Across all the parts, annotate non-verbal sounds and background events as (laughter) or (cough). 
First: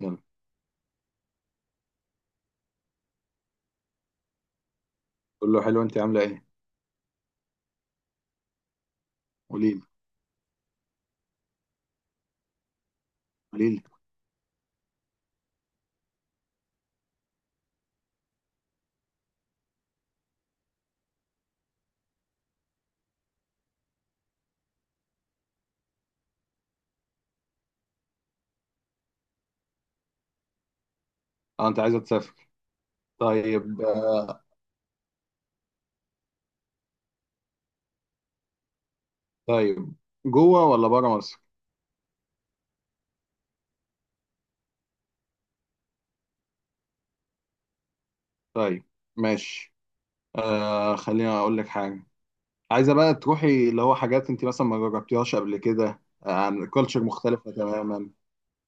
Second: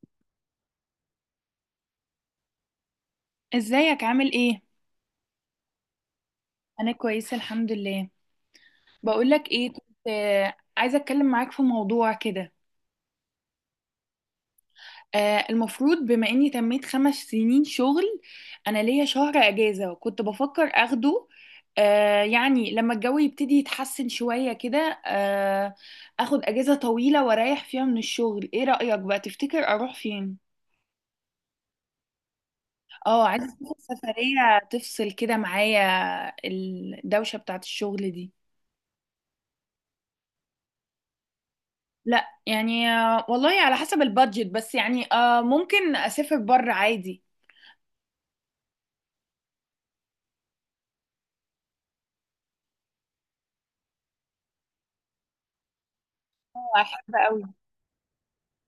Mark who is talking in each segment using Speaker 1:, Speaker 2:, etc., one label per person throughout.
Speaker 1: يلا.
Speaker 2: ازيك عامل ايه؟
Speaker 1: قول له حلو، انت عامله ايه؟
Speaker 2: انا كويسه الحمد لله. بقولك
Speaker 1: قولي
Speaker 2: ايه،
Speaker 1: لي.
Speaker 2: كنت عايزه اتكلم معاك في موضوع كده.
Speaker 1: قولي لي
Speaker 2: المفروض بما اني تميت 5 سنين شغل. انا ليا شهر اجازه وكنت بفكر اخده. يعني لما الجو يبتدي يتحسن شويه كده، آه، اخد اجازه طويله واريح فيها من الشغل. ايه رايك بقى، تفتكر اروح فين؟
Speaker 1: اه انت عايزه تسافر؟
Speaker 2: اه، عايزه اسافر.
Speaker 1: طيب
Speaker 2: سفريه تفصل كده معايا الدوشه بتاعت الشغل دي.
Speaker 1: طيب، جوه ولا بره مصر؟
Speaker 2: لا يعني، والله على حسب البادجت، بس يعني ممكن اسافر بره عادي.
Speaker 1: طيب ماشي. آه خليني اقول لك حاجه. عايزه بقى تروحي اللي هو حاجات انت مثلا ما جربتيهاش قبل كده، عن كلتشر
Speaker 2: احب قوي.
Speaker 1: مختلفه تماما.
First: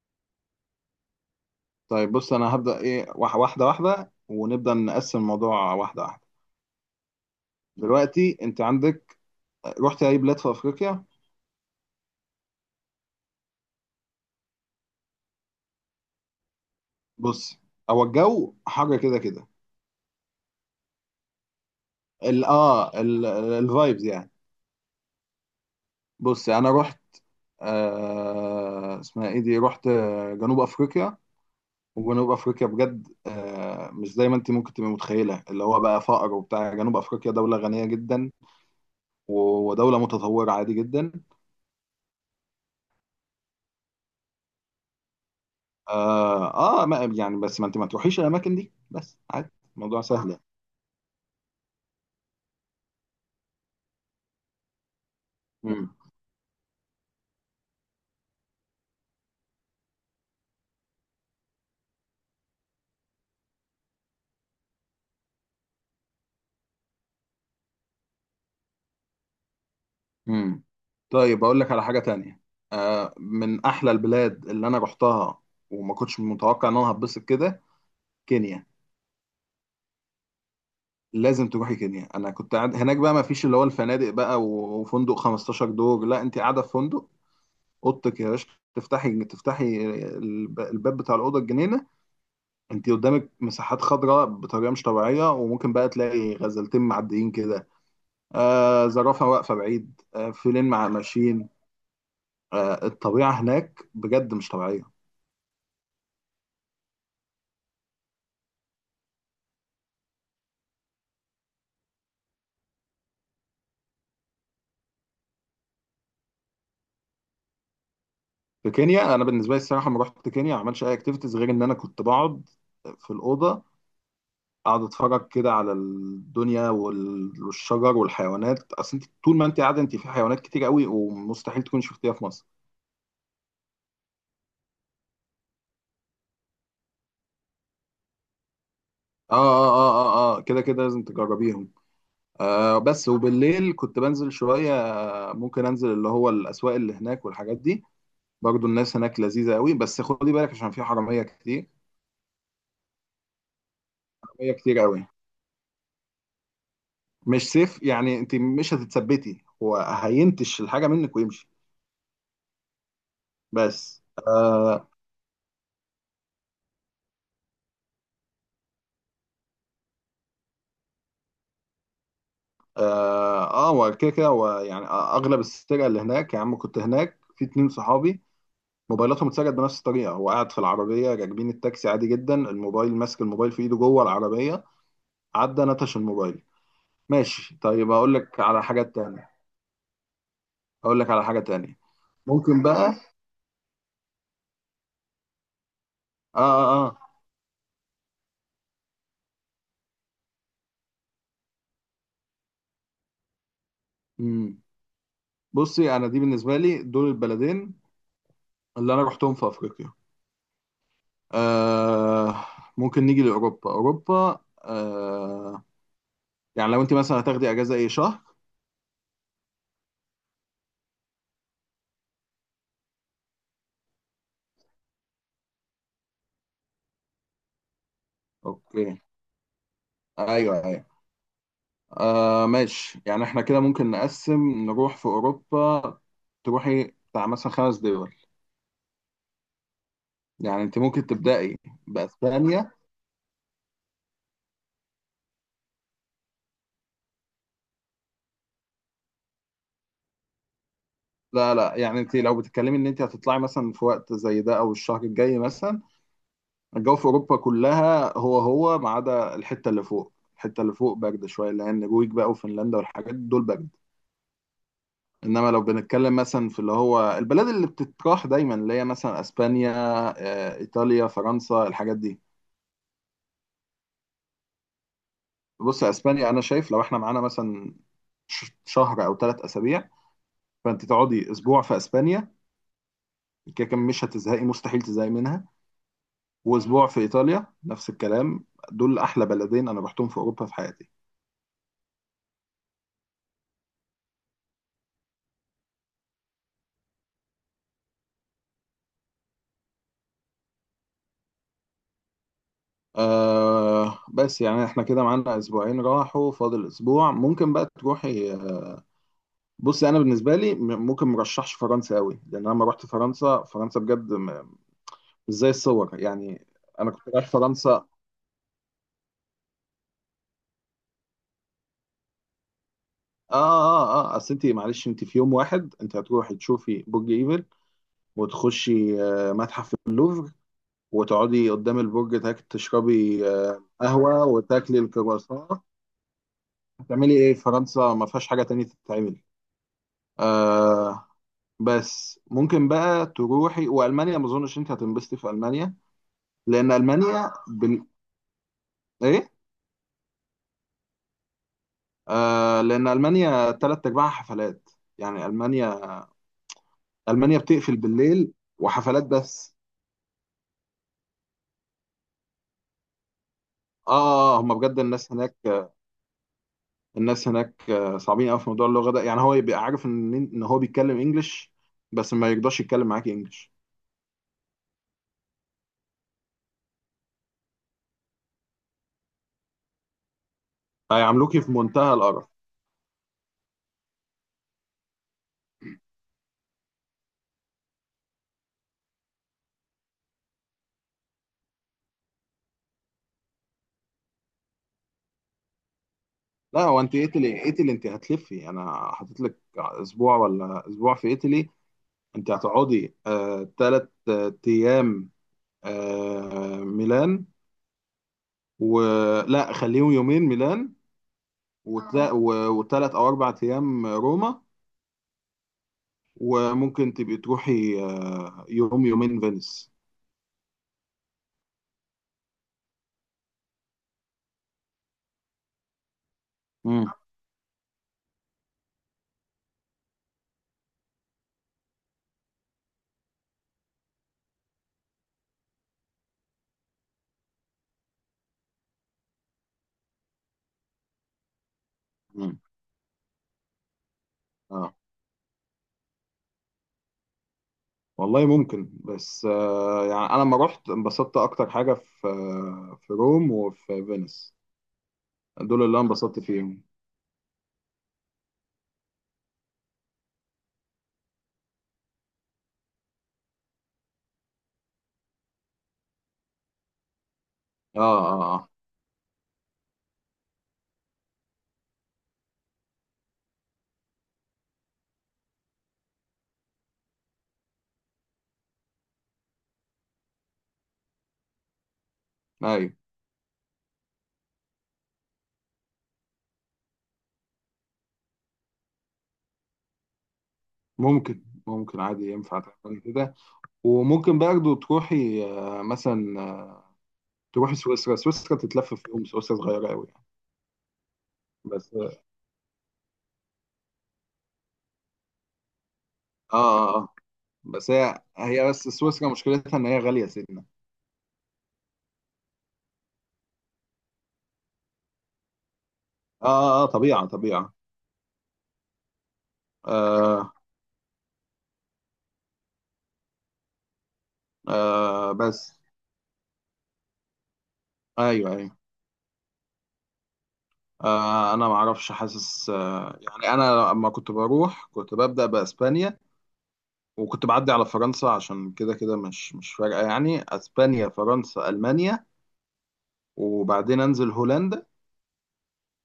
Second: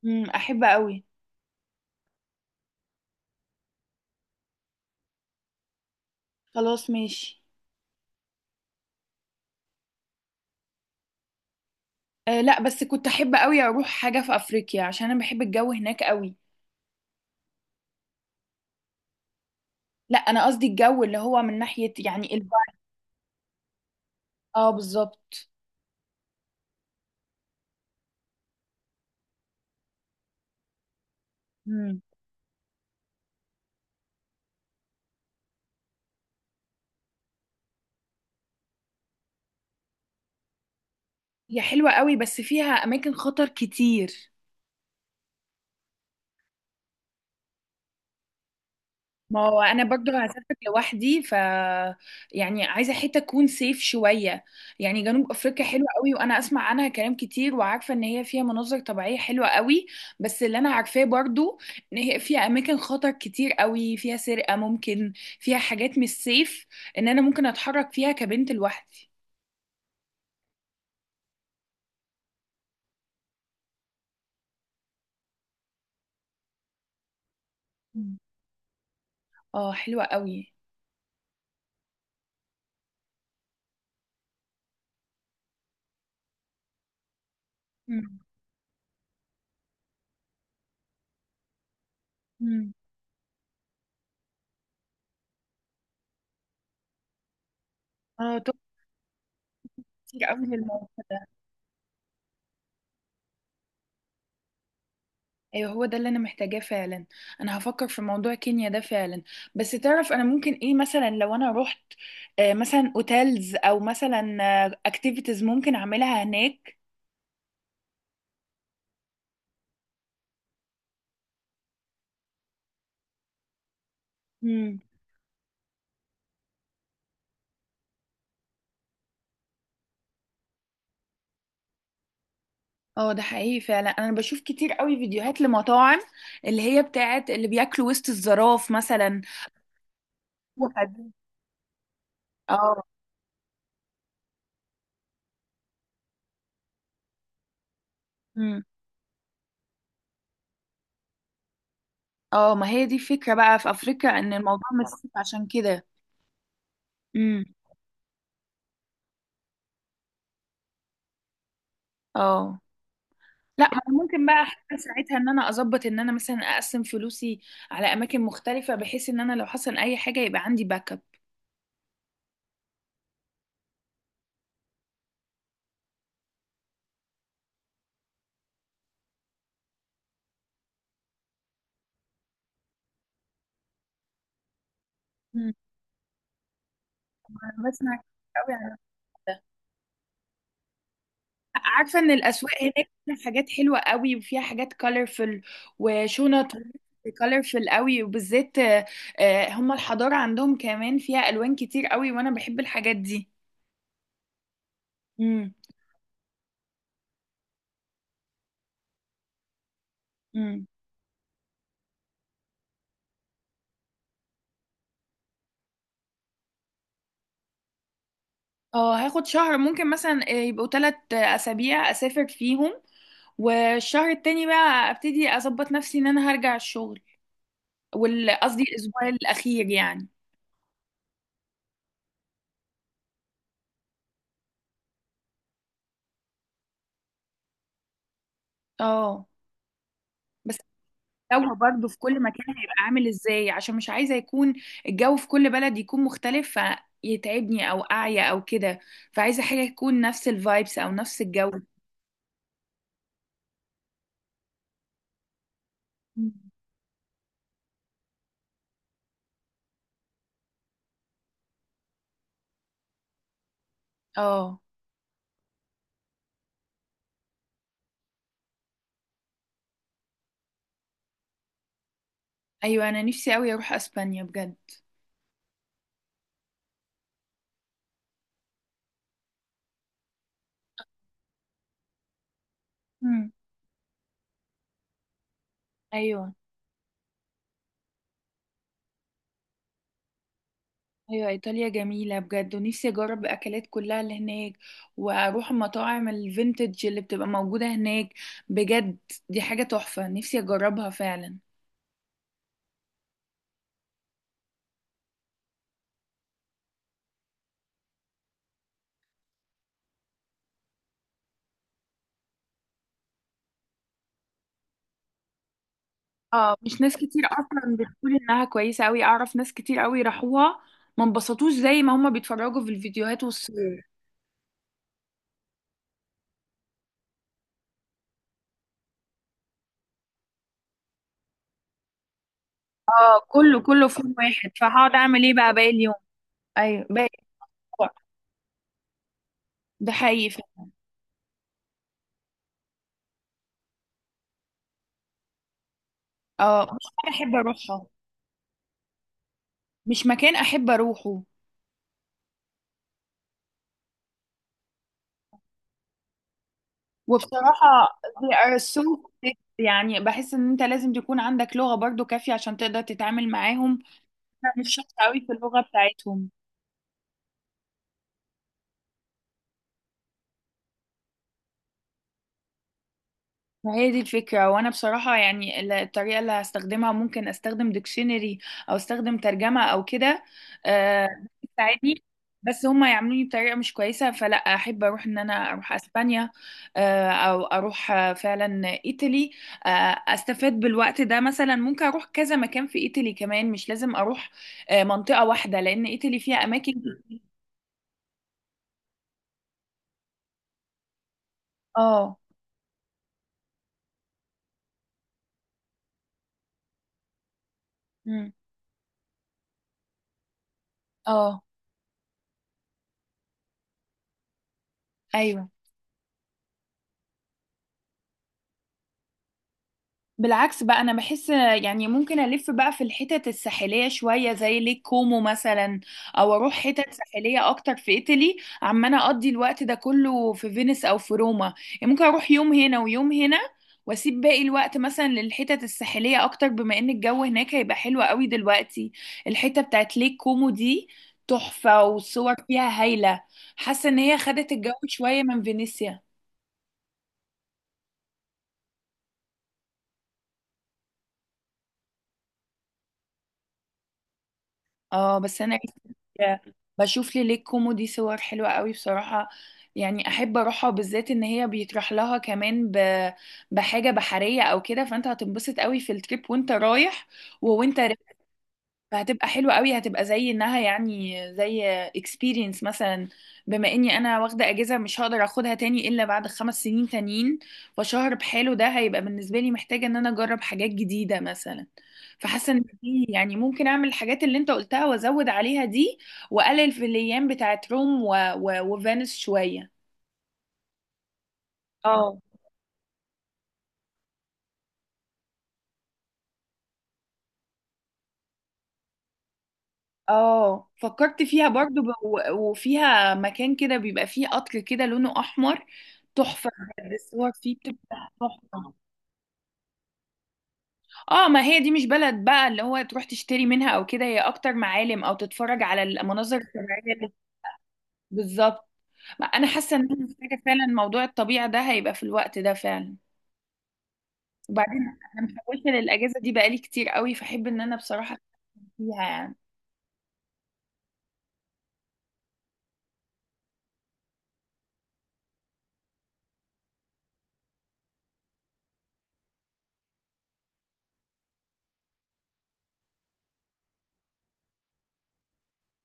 Speaker 2: احب قوي.
Speaker 1: طيب بص، انا هبدا ايه واحده واحده، ونبدا نقسم الموضوع واحده واحده.
Speaker 2: خلاص ماشي.
Speaker 1: دلوقتي انت عندك، رحت اي بلاد في افريقيا؟
Speaker 2: لا، بس كنت احب قوي اروح حاجه في افريقيا عشان انا بحب الجو هناك قوي.
Speaker 1: بص، هو الجو حر كده كده.
Speaker 2: لا، انا قصدي الجو اللي هو من ناحيه يعني
Speaker 1: ال
Speaker 2: الب...
Speaker 1: اه الفايبز يعني.
Speaker 2: اه، بالظبط.
Speaker 1: بص انا رحت، آه اسمها ايه دي، رحت جنوب افريقيا.
Speaker 2: امم.
Speaker 1: وجنوب افريقيا بجد آه مش زي ما انت ممكن تبقى متخيله اللي هو بقى فقر وبتاع، جنوب افريقيا دوله غنيه جدا، ودوله متطوره عادي جدا.
Speaker 2: هي حلوه قوي بس فيها اماكن خطر كتير.
Speaker 1: اه, آه ما يعني، بس ما انت ما تروحيش الاماكن دي بس،
Speaker 2: ما
Speaker 1: عادي.
Speaker 2: هو انا
Speaker 1: الموضوع
Speaker 2: برضو
Speaker 1: سهل يعني.
Speaker 2: هسافر لوحدي ف، يعني عايزه حته تكون سيف شويه. يعني جنوب افريقيا حلوه
Speaker 1: مم.
Speaker 2: قوي، وانا اسمع عنها كلام كتير، وعارفه ان هي فيها مناظر طبيعيه حلوه قوي. بس اللي انا عارفاه برضو، ان هي فيها اماكن خطر كتير قوي، فيها سرقه ممكن، فيها حاجات مش سيف ان انا ممكن اتحرك فيها كبنت لوحدي.
Speaker 1: مم. طيب اقول لك على حاجه تانية. آه من احلى البلاد اللي انا رحتها وما كنتش متوقع ان انا هتبسط كده،
Speaker 2: مم.
Speaker 1: كينيا.
Speaker 2: اه، حلوه قوي.
Speaker 1: لازم تروحي كينيا. انا كنت قاعد هناك بقى، ما فيش اللي هو الفنادق بقى وفندق 15 دور، لا انت قاعده في فندق،
Speaker 2: مم.
Speaker 1: اوضتك يا باشا. تفتحي الباب بتاع الاوضه الجنينه،
Speaker 2: مم.
Speaker 1: انت قدامك مساحات خضراء بطريقه مش طبيعيه، وممكن بقى تلاقي غزلتين معديين كده،
Speaker 2: اه، تحفة.
Speaker 1: آه زرافه واقفه بعيد،
Speaker 2: كتير
Speaker 1: آه
Speaker 2: قوي في
Speaker 1: فيلين مع
Speaker 2: الموضوع.
Speaker 1: ماشيين. آه الطبيعه هناك بجد مش طبيعيه.
Speaker 2: ايوه، هو ده اللي انا محتاجاه فعلا. انا هفكر في موضوع كينيا ده فعلا. بس تعرف، انا ممكن ايه مثلا لو انا رحت، مثلا اوتيلز، او مثلا اكتيفيتيز ممكن اعملها هناك؟
Speaker 1: في كينيا انا بالنسبه لي الصراحه ما رحت كينيا ما عملتش اي اكتيفيتيز، غير ان انا كنت بقعد في الاوضه،
Speaker 2: امم.
Speaker 1: اقعد اتفرج كده على الدنيا والشجر والحيوانات. اصل انت طول ما انت قاعده، انت في حيوانات كتير قوي ومستحيل تكون شفتيها في مصر.
Speaker 2: اه، ده حقيقي فعلا، انا بشوف كتير قوي فيديوهات لمطاعم اللي هي بتاعت اللي بياكلوا وسط الزراف مثلا.
Speaker 1: اه اه اه اه اه، كده كده لازم
Speaker 2: وحد-.
Speaker 1: تجربيهم. آه
Speaker 2: اه.
Speaker 1: بس وبالليل كنت بنزل شويه، ممكن انزل اللي هو الاسواق اللي هناك والحاجات دي.
Speaker 2: امم.
Speaker 1: برضو الناس هناك لذيذه قوي بس خدي بالك، عشان في حراميه كتير.
Speaker 2: اه، ما هي دي الفكرة بقى في افريقيا ان
Speaker 1: حراميه
Speaker 2: الموضوع
Speaker 1: كتير قوي،
Speaker 2: متسف عشان كده.
Speaker 1: مش
Speaker 2: امم.
Speaker 1: سيف يعني. انت مش هتتثبتي، هو هينتش الحاجه منك ويمشي.
Speaker 2: اه. لا، ما انا
Speaker 1: بس
Speaker 2: ممكن بقى أحاول
Speaker 1: آه،
Speaker 2: ساعتها ان انا اظبط ان انا مثلا اقسم فلوسي على اماكن مختلفه، بحيث ان انا لو حصل اي حاجه يبقى عندي باك اب.
Speaker 1: اه هو كده كده. هو يعني اغلب السرقه اللي هناك، يا عم كنت هناك في اتنين صحابي موبايلاتهم اتسرقت بنفس الطريقه، هو قاعد في العربيه راكبين التاكسي عادي جدا، الموبايل ماسك الموبايل في ايده جوه العربيه،
Speaker 2: مم.
Speaker 1: عدى نتش الموبايل. ماشي،
Speaker 2: انا
Speaker 1: طيب
Speaker 2: بسمع
Speaker 1: اقول
Speaker 2: كتير
Speaker 1: لك
Speaker 2: قوي
Speaker 1: على
Speaker 2: عن
Speaker 1: حاجه تانية.
Speaker 2: ده.
Speaker 1: اقول لك على حاجه تانية
Speaker 2: عارفه ان الاسواق
Speaker 1: ممكن
Speaker 2: هناك
Speaker 1: بقى
Speaker 2: فيها حاجات حلوه قوي، وفيها حاجات كولرفل
Speaker 1: اه
Speaker 2: وشنط
Speaker 1: اه اه.
Speaker 2: كولرفل قوي، وبالذات هم الحضاره عندهم كمان فيها الوان كتير قوي، وانا بحب الحاجات دي.
Speaker 1: مم. بصي، انا دي بالنسبه لي دول البلدين اللي انا رحتهم في افريقيا.
Speaker 2: امم.
Speaker 1: آه ممكن نيجي لاوروبا، اوروبا آه، يعني لو انت مثلا هتاخدي اجازه اي شهر.
Speaker 2: اه، هاخد شهر ممكن مثلا يبقوا 3 اسابيع اسافر فيهم. والشهر التاني بقى ابتدي اظبط نفسي ان انا هرجع الشغل، قصدي
Speaker 1: اوكي.
Speaker 2: الاسبوع الاخير يعني.
Speaker 1: ايوه ايوه. آه ماشي، يعني احنا كده ممكن نقسم نروح في اوروبا، تروحي بتاع مثلا خمس دول.
Speaker 2: اه، بس
Speaker 1: يعني انت ممكن
Speaker 2: الجو
Speaker 1: تبدأي
Speaker 2: برضه في كل مكان
Speaker 1: باسبانيا.
Speaker 2: هيبقى عامل ازاي؟ عشان مش عايزه يكون الجو في كل بلد يكون مختلف، فيتعبني او اعيا او كده. فعايزه حاجه تكون نفس الفايبس او نفس الجو.
Speaker 1: لا لا، يعني انت لو بتتكلمي ان انت هتطلعي مثلا في وقت زي ده او الشهر الجاي مثلا،
Speaker 2: مم.
Speaker 1: الجو في اوروبا كلها هو هو، ما عدا الحته اللي فوق. الحته اللي فوق برد شويه لان النرويج بقى وفنلندا والحاجات دول برد.
Speaker 2: اه،
Speaker 1: انما لو بنتكلم مثلا في اللي هو البلاد اللي بتتراح دايما، اللي هي مثلا اسبانيا، ايطاليا، فرنسا، الحاجات دي.
Speaker 2: ايوه انا نفسي قوي اروح اسبانيا بجد.
Speaker 1: بص يا اسبانيا، انا شايف لو احنا معانا مثلا شهر او ثلاث اسابيع، فانت تقعدي اسبوع في اسبانيا،
Speaker 2: مم.
Speaker 1: كده كده مش هتزهقي، مستحيل تزهقي منها.
Speaker 2: ايوه،
Speaker 1: واسبوع في ايطاليا نفس الكلام. دول احلى بلدين انا رحتهم في اوروبا في حياتي.
Speaker 2: ايوه، ايطاليا جميله بجد، ونفسي اجرب الاكلات كلها اللي هناك، واروح المطاعم الفينتج اللي بتبقى موجوده هناك بجد. دي حاجه تحفه نفسي اجربها فعلا.
Speaker 1: آه بس يعني احنا كده معانا اسبوعين راحوا، فاضل اسبوع ممكن بقى تروحي. بصي انا بالنسبه لي ممكن مرشحش فرنسا قوي، لان انا لما رحت فرنسا، فرنسا بجد مش زي الصور يعني.
Speaker 2: اه، مش
Speaker 1: انا
Speaker 2: ناس
Speaker 1: كنت
Speaker 2: كتير
Speaker 1: رايح
Speaker 2: اصلا
Speaker 1: فرنسا.
Speaker 2: بتقول انها كويسه قوي، اعرف ناس كتير قوي راحوها، ما انبسطوش زي ما هما بيتفرجوا في الفيديوهات
Speaker 1: اه
Speaker 2: والصور.
Speaker 1: اه اه، اصل انت معلش، انت في يوم واحد انت هتروحي تشوفي برج ايفل، وتخشي متحف اللوفر، وتقعدي قدام البرج تاك
Speaker 2: اه،
Speaker 1: تشربي
Speaker 2: كله كله في يوم
Speaker 1: قهوه
Speaker 2: واحد،
Speaker 1: وتاكلي
Speaker 2: فهقعد اعمل ايه
Speaker 1: الكرواسون.
Speaker 2: بقى باقي اليوم؟ ايوه، باقي
Speaker 1: هتعملي ايه في
Speaker 2: الأسبوع.
Speaker 1: فرنسا؟ ما فيهاش حاجه تانية تتعمل.
Speaker 2: ده حقيقي فعلاً.
Speaker 1: آه بس ممكن بقى تروحي والمانيا، ما اظنش انت هتنبسطي في المانيا،
Speaker 2: اه،
Speaker 1: لان
Speaker 2: مش حاجة
Speaker 1: المانيا
Speaker 2: احب
Speaker 1: بال...
Speaker 2: اروحها.
Speaker 1: ايه،
Speaker 2: مش مكان احب اروحه.
Speaker 1: آه لان المانيا تلات ارباعها حفلات. يعني المانيا، المانيا بتقفل
Speaker 2: وبصراحة
Speaker 1: بالليل
Speaker 2: they are so
Speaker 1: وحفلات
Speaker 2: thick.
Speaker 1: بس.
Speaker 2: يعني بحس ان انت لازم تكون عندك لغة برضو كافية عشان تقدر تتعامل معاهم.
Speaker 1: اه
Speaker 2: انا
Speaker 1: هم
Speaker 2: مش
Speaker 1: بجد
Speaker 2: شاطرة
Speaker 1: الناس
Speaker 2: قوي في اللغة
Speaker 1: هناك،
Speaker 2: بتاعتهم.
Speaker 1: الناس هناك صعبين قوي في موضوع اللغه ده. يعني هو يبقى عارف ان هو بيتكلم انجلش، بس ما يقدرش يتكلم معاك انجلش.
Speaker 2: ما هي دي الفكرة، وانا بصراحة يعني الطريقة اللي هستخدمها، ممكن استخدم ديكشنري او استخدم ترجمة او كده، آه،
Speaker 1: هيعاملوكي في منتهى
Speaker 2: تساعدني.
Speaker 1: القرف.
Speaker 2: بس هما يعملوني بطريقة مش كويسة، فلا احب اروح ان انا اروح اسبانيا، او اروح فعلا ايطالي. آه، استفاد بالوقت ده، مثلا ممكن اروح كذا مكان في ايطالي كمان، مش لازم اروح منطقة واحدة، لان ايطالي فيها
Speaker 1: لا
Speaker 2: اماكن.
Speaker 1: هو انت ايطالي، ايطالي انت هتلفي، انا حاطط لك اسبوع ولا اسبوع في ايطالي.
Speaker 2: اه.
Speaker 1: انت هتقعدي آه تلات ايام آه ميلان،
Speaker 2: مم.
Speaker 1: ولا خليهم يومين ميلان،
Speaker 2: اه،
Speaker 1: وتلا... و... وثلاث او اربع ايام روما.
Speaker 2: ايوه،
Speaker 1: وممكن تبقي تروحي يوم يومين فينيس.
Speaker 2: بالعكس بقى انا بحس يعني ممكن الف بقى في الحتت الساحليه شويه زي ليك كومو مثلا، او اروح
Speaker 1: امم
Speaker 2: حتت ساحليه اكتر في ايطالي. عمال اقضي الوقت ده كله في فينيس او في روما. يعني ممكن اروح يوم هنا ويوم هنا، واسيب باقي الوقت مثلا للحتت الساحليه اكتر بما ان الجو هناك هيبقى حلو قوي دلوقتي. الحته بتاعت ليك كومو دي تحفه، والصور
Speaker 1: امم
Speaker 2: فيها هايله. حاسه ان هي خدت الجو
Speaker 1: اه
Speaker 2: شويه من فينيسيا.
Speaker 1: والله ممكن، بس آه يعني انا لما رحت انبسطت اكتر حاجه في آه في روم وفي فينيس،
Speaker 2: اه، بس انا
Speaker 1: دول اللي انا انبسطت فيهم.
Speaker 2: (laughs) بشوف لي ليك كوميدي صور حلوة قوي بصراحة. يعني احب اروحها، بالذات ان هي بيطرح لها كمان ب... بحاجة بحرية او كده، فانت هتنبسط قوي في التريب وانت رايح. ووانت
Speaker 1: اه اه
Speaker 2: فهتبقى حلوة قوي، هتبقى زي انها يعني زي experience مثلا. بما اني انا واخدة اجازة مش هقدر اخدها تاني الا بعد 5 سنين تانيين، فشهر بحاله ده هيبقى بالنسبة لي، محتاجة ان انا اجرب حاجات جديدة مثلا. فحاسة
Speaker 1: اه.
Speaker 2: ان
Speaker 1: ايوه
Speaker 2: دي يعني، ممكن اعمل الحاجات اللي انت قلتها وازود عليها دي، واقلل في الايام بتاعت روم وفينس شوية.
Speaker 1: ممكن، ممكن عادي
Speaker 2: اه،
Speaker 1: ينفع تعمل كده. وممكن برضه تروحي آه مثلا تروحي سويسرا. سويسرا تتلف في يوم، سويسرا صغيره قوي يعني،
Speaker 2: اه، فكرت فيها
Speaker 1: بس
Speaker 2: برضو
Speaker 1: اه
Speaker 2: وفيها مكان كده بيبقى فيه قطر كده لونه احمر.
Speaker 1: اه
Speaker 2: تحفة.
Speaker 1: آه. آه.
Speaker 2: بجد الصور فيه
Speaker 1: بس هي
Speaker 2: بتبقى
Speaker 1: بس
Speaker 2: تحفة.
Speaker 1: سويسرا مشكلتها ان هي غاليه سنه.
Speaker 2: اه، ما هي دي مش بلد بقى اللي هو تروح تشتري منها او كده، هي اكتر معالم او تتفرج على
Speaker 1: اه
Speaker 2: المناظر
Speaker 1: اه
Speaker 2: الطبيعية
Speaker 1: طبيعه
Speaker 2: اللي-.
Speaker 1: طبيعه.
Speaker 2: بالظبط. ما انا حاسة ان انا
Speaker 1: آه
Speaker 2: محتاجة فعلا، موضوع الطبيعة ده هيبقى في الوقت ده فعلا. وبعدين
Speaker 1: آه
Speaker 2: انا
Speaker 1: بس.
Speaker 2: محوشة للاجازة دي بقالي كتير قوي، فاحب ان انا بصراحة
Speaker 1: ايوه ايوه.
Speaker 2: أكون فيها يعني.
Speaker 1: آه انا ما اعرفش، حاسس آه يعني انا لما كنت بروح كنت ببدأ باسبانيا، وكنت بعدي على فرنسا، عشان كده كده مش فارقة يعني، اسبانيا فرنسا المانيا، وبعدين انزل هولندا،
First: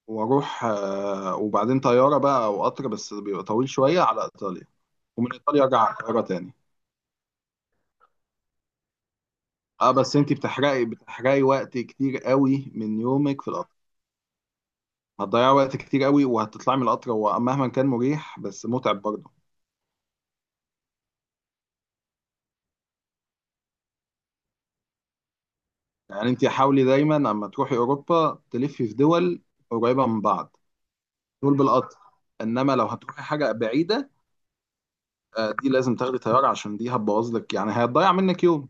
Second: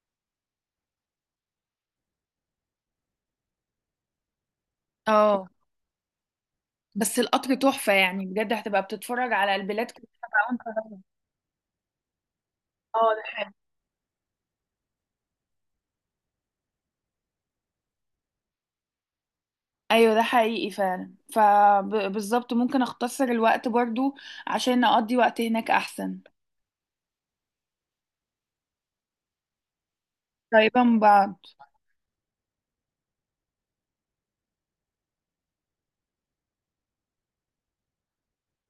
Speaker 1: واروح آه وبعدين طيارة بقى او قطر، بس بيبقى طويل شوية، على ايطاليا، ومن
Speaker 2: اه،
Speaker 1: ايطاليا ارجع على القاهرة تاني.
Speaker 2: بس القطر تحفة يعني، بجد هتبقى بتتفرج على البلاد
Speaker 1: اه
Speaker 2: كلها
Speaker 1: بس انتي
Speaker 2: بقى
Speaker 1: بتحرقي
Speaker 2: وانت.
Speaker 1: بتحرقي وقت كتير قوي من
Speaker 2: اه، ده
Speaker 1: يومك في
Speaker 2: حقيقي.
Speaker 1: القطر، هتضيعي وقت كتير قوي، وهتطلعي من القطر هو مهما كان مريح بس متعب برضه.
Speaker 2: ايوه، ده حقيقي فعلا، فبالظبط ممكن اختصر الوقت برضو عشان اقضي وقت هناك احسن.
Speaker 1: يعني انت حاولي دايما اما تروحي اوروبا تلفي في دول قريبه من بعض،
Speaker 2: قريبة من بعض.
Speaker 1: دول بالقطر. انما لو هتروحي حاجه بعيده، دي لازم تاخدي طياره، عشان دي هتبوظ لك يعني، هتضيع منك يوم.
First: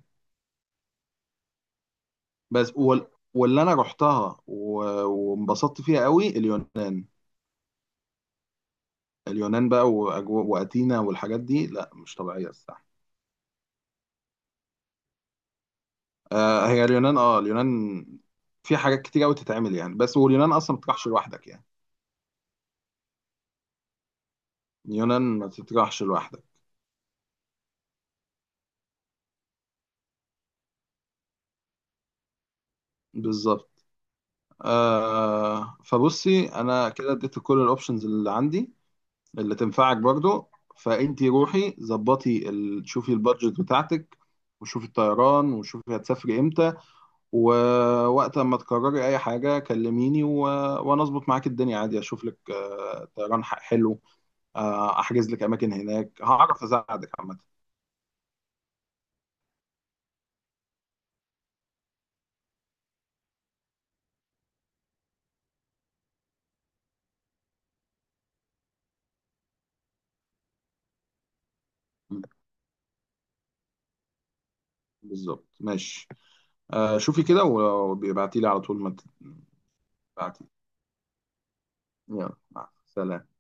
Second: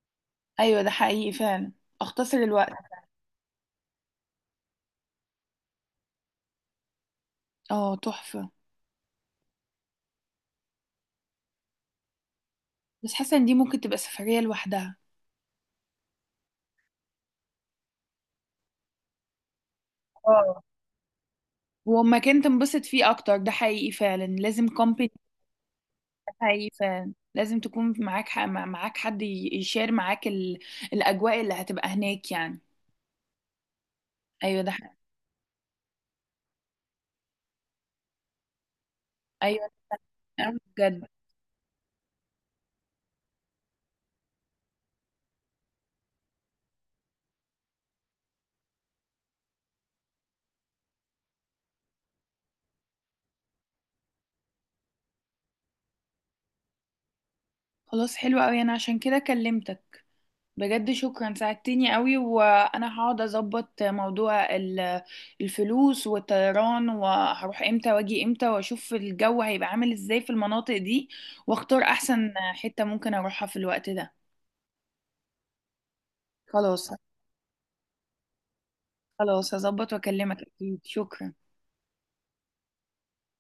Speaker 2: ايوه، ده حقيقي فعلا، اختصر الوقت.
Speaker 1: بس واللي انا رحتها وانبسطت فيها قوي، اليونان.
Speaker 2: اه، تحفة.
Speaker 1: اليونان بقى واتينا والحاجات دي، لا مش طبيعيه الصراحه.
Speaker 2: بس حاسة ان دي ممكن تبقى سفرية لوحدها.
Speaker 1: آه هي اليونان، اه اليونان في حاجات كتير قوي تتعمل يعني، بس واليونان
Speaker 2: اه،
Speaker 1: اصلا ما تروحش لوحدك يعني.
Speaker 2: ومكان تنبسط فيه اكتر، ده حقيقي فعلا لازم كومباني.
Speaker 1: اليونان ما تروحش
Speaker 2: ده
Speaker 1: لوحدك.
Speaker 2: حقيقي فعلا، لازم تكون معاك معاك حد يشير معاك ال... الاجواء اللي هتبقى هناك يعني.
Speaker 1: بالظبط.
Speaker 2: ايوه، ده حقيقي.
Speaker 1: آه فبصي، انا كده اديت كل الاوبشنز اللي عندي، اللي
Speaker 2: ايوه،
Speaker 1: تنفعك برضو.
Speaker 2: أنا بجد.
Speaker 1: فانتي روحي ظبطي شوفي البادجت بتاعتك، وشوفي الطيران، وشوفي هتسافري امتى، ووقت ما تقرري اي حاجه كلميني، وانا اظبط معاك الدنيا عادي، اشوف لك آه طيران حلو، آه احجز لك اماكن هناك، هعرف اساعدك عامه.
Speaker 2: خلاص، حلو قوي، انا عشان كده كلمتك. بجد شكرا ساعدتني قوي، وانا هقعد اظبط موضوع الفلوس والطيران، وهروح امتى واجي امتى، واشوف الجو هيبقى عامل ازاي في المناطق دي، واختار
Speaker 1: م.
Speaker 2: احسن حتة ممكن اروحها في الوقت ده.
Speaker 1: بالظبط ماشي.
Speaker 2: خلاص.
Speaker 1: آه شوفي كده وبيبعتي لي على طول ما
Speaker 2: خلاص، هظبط واكلمك
Speaker 1: تبعتي.
Speaker 2: اكيد. شكرا.
Speaker 1: يلا مع السلامه.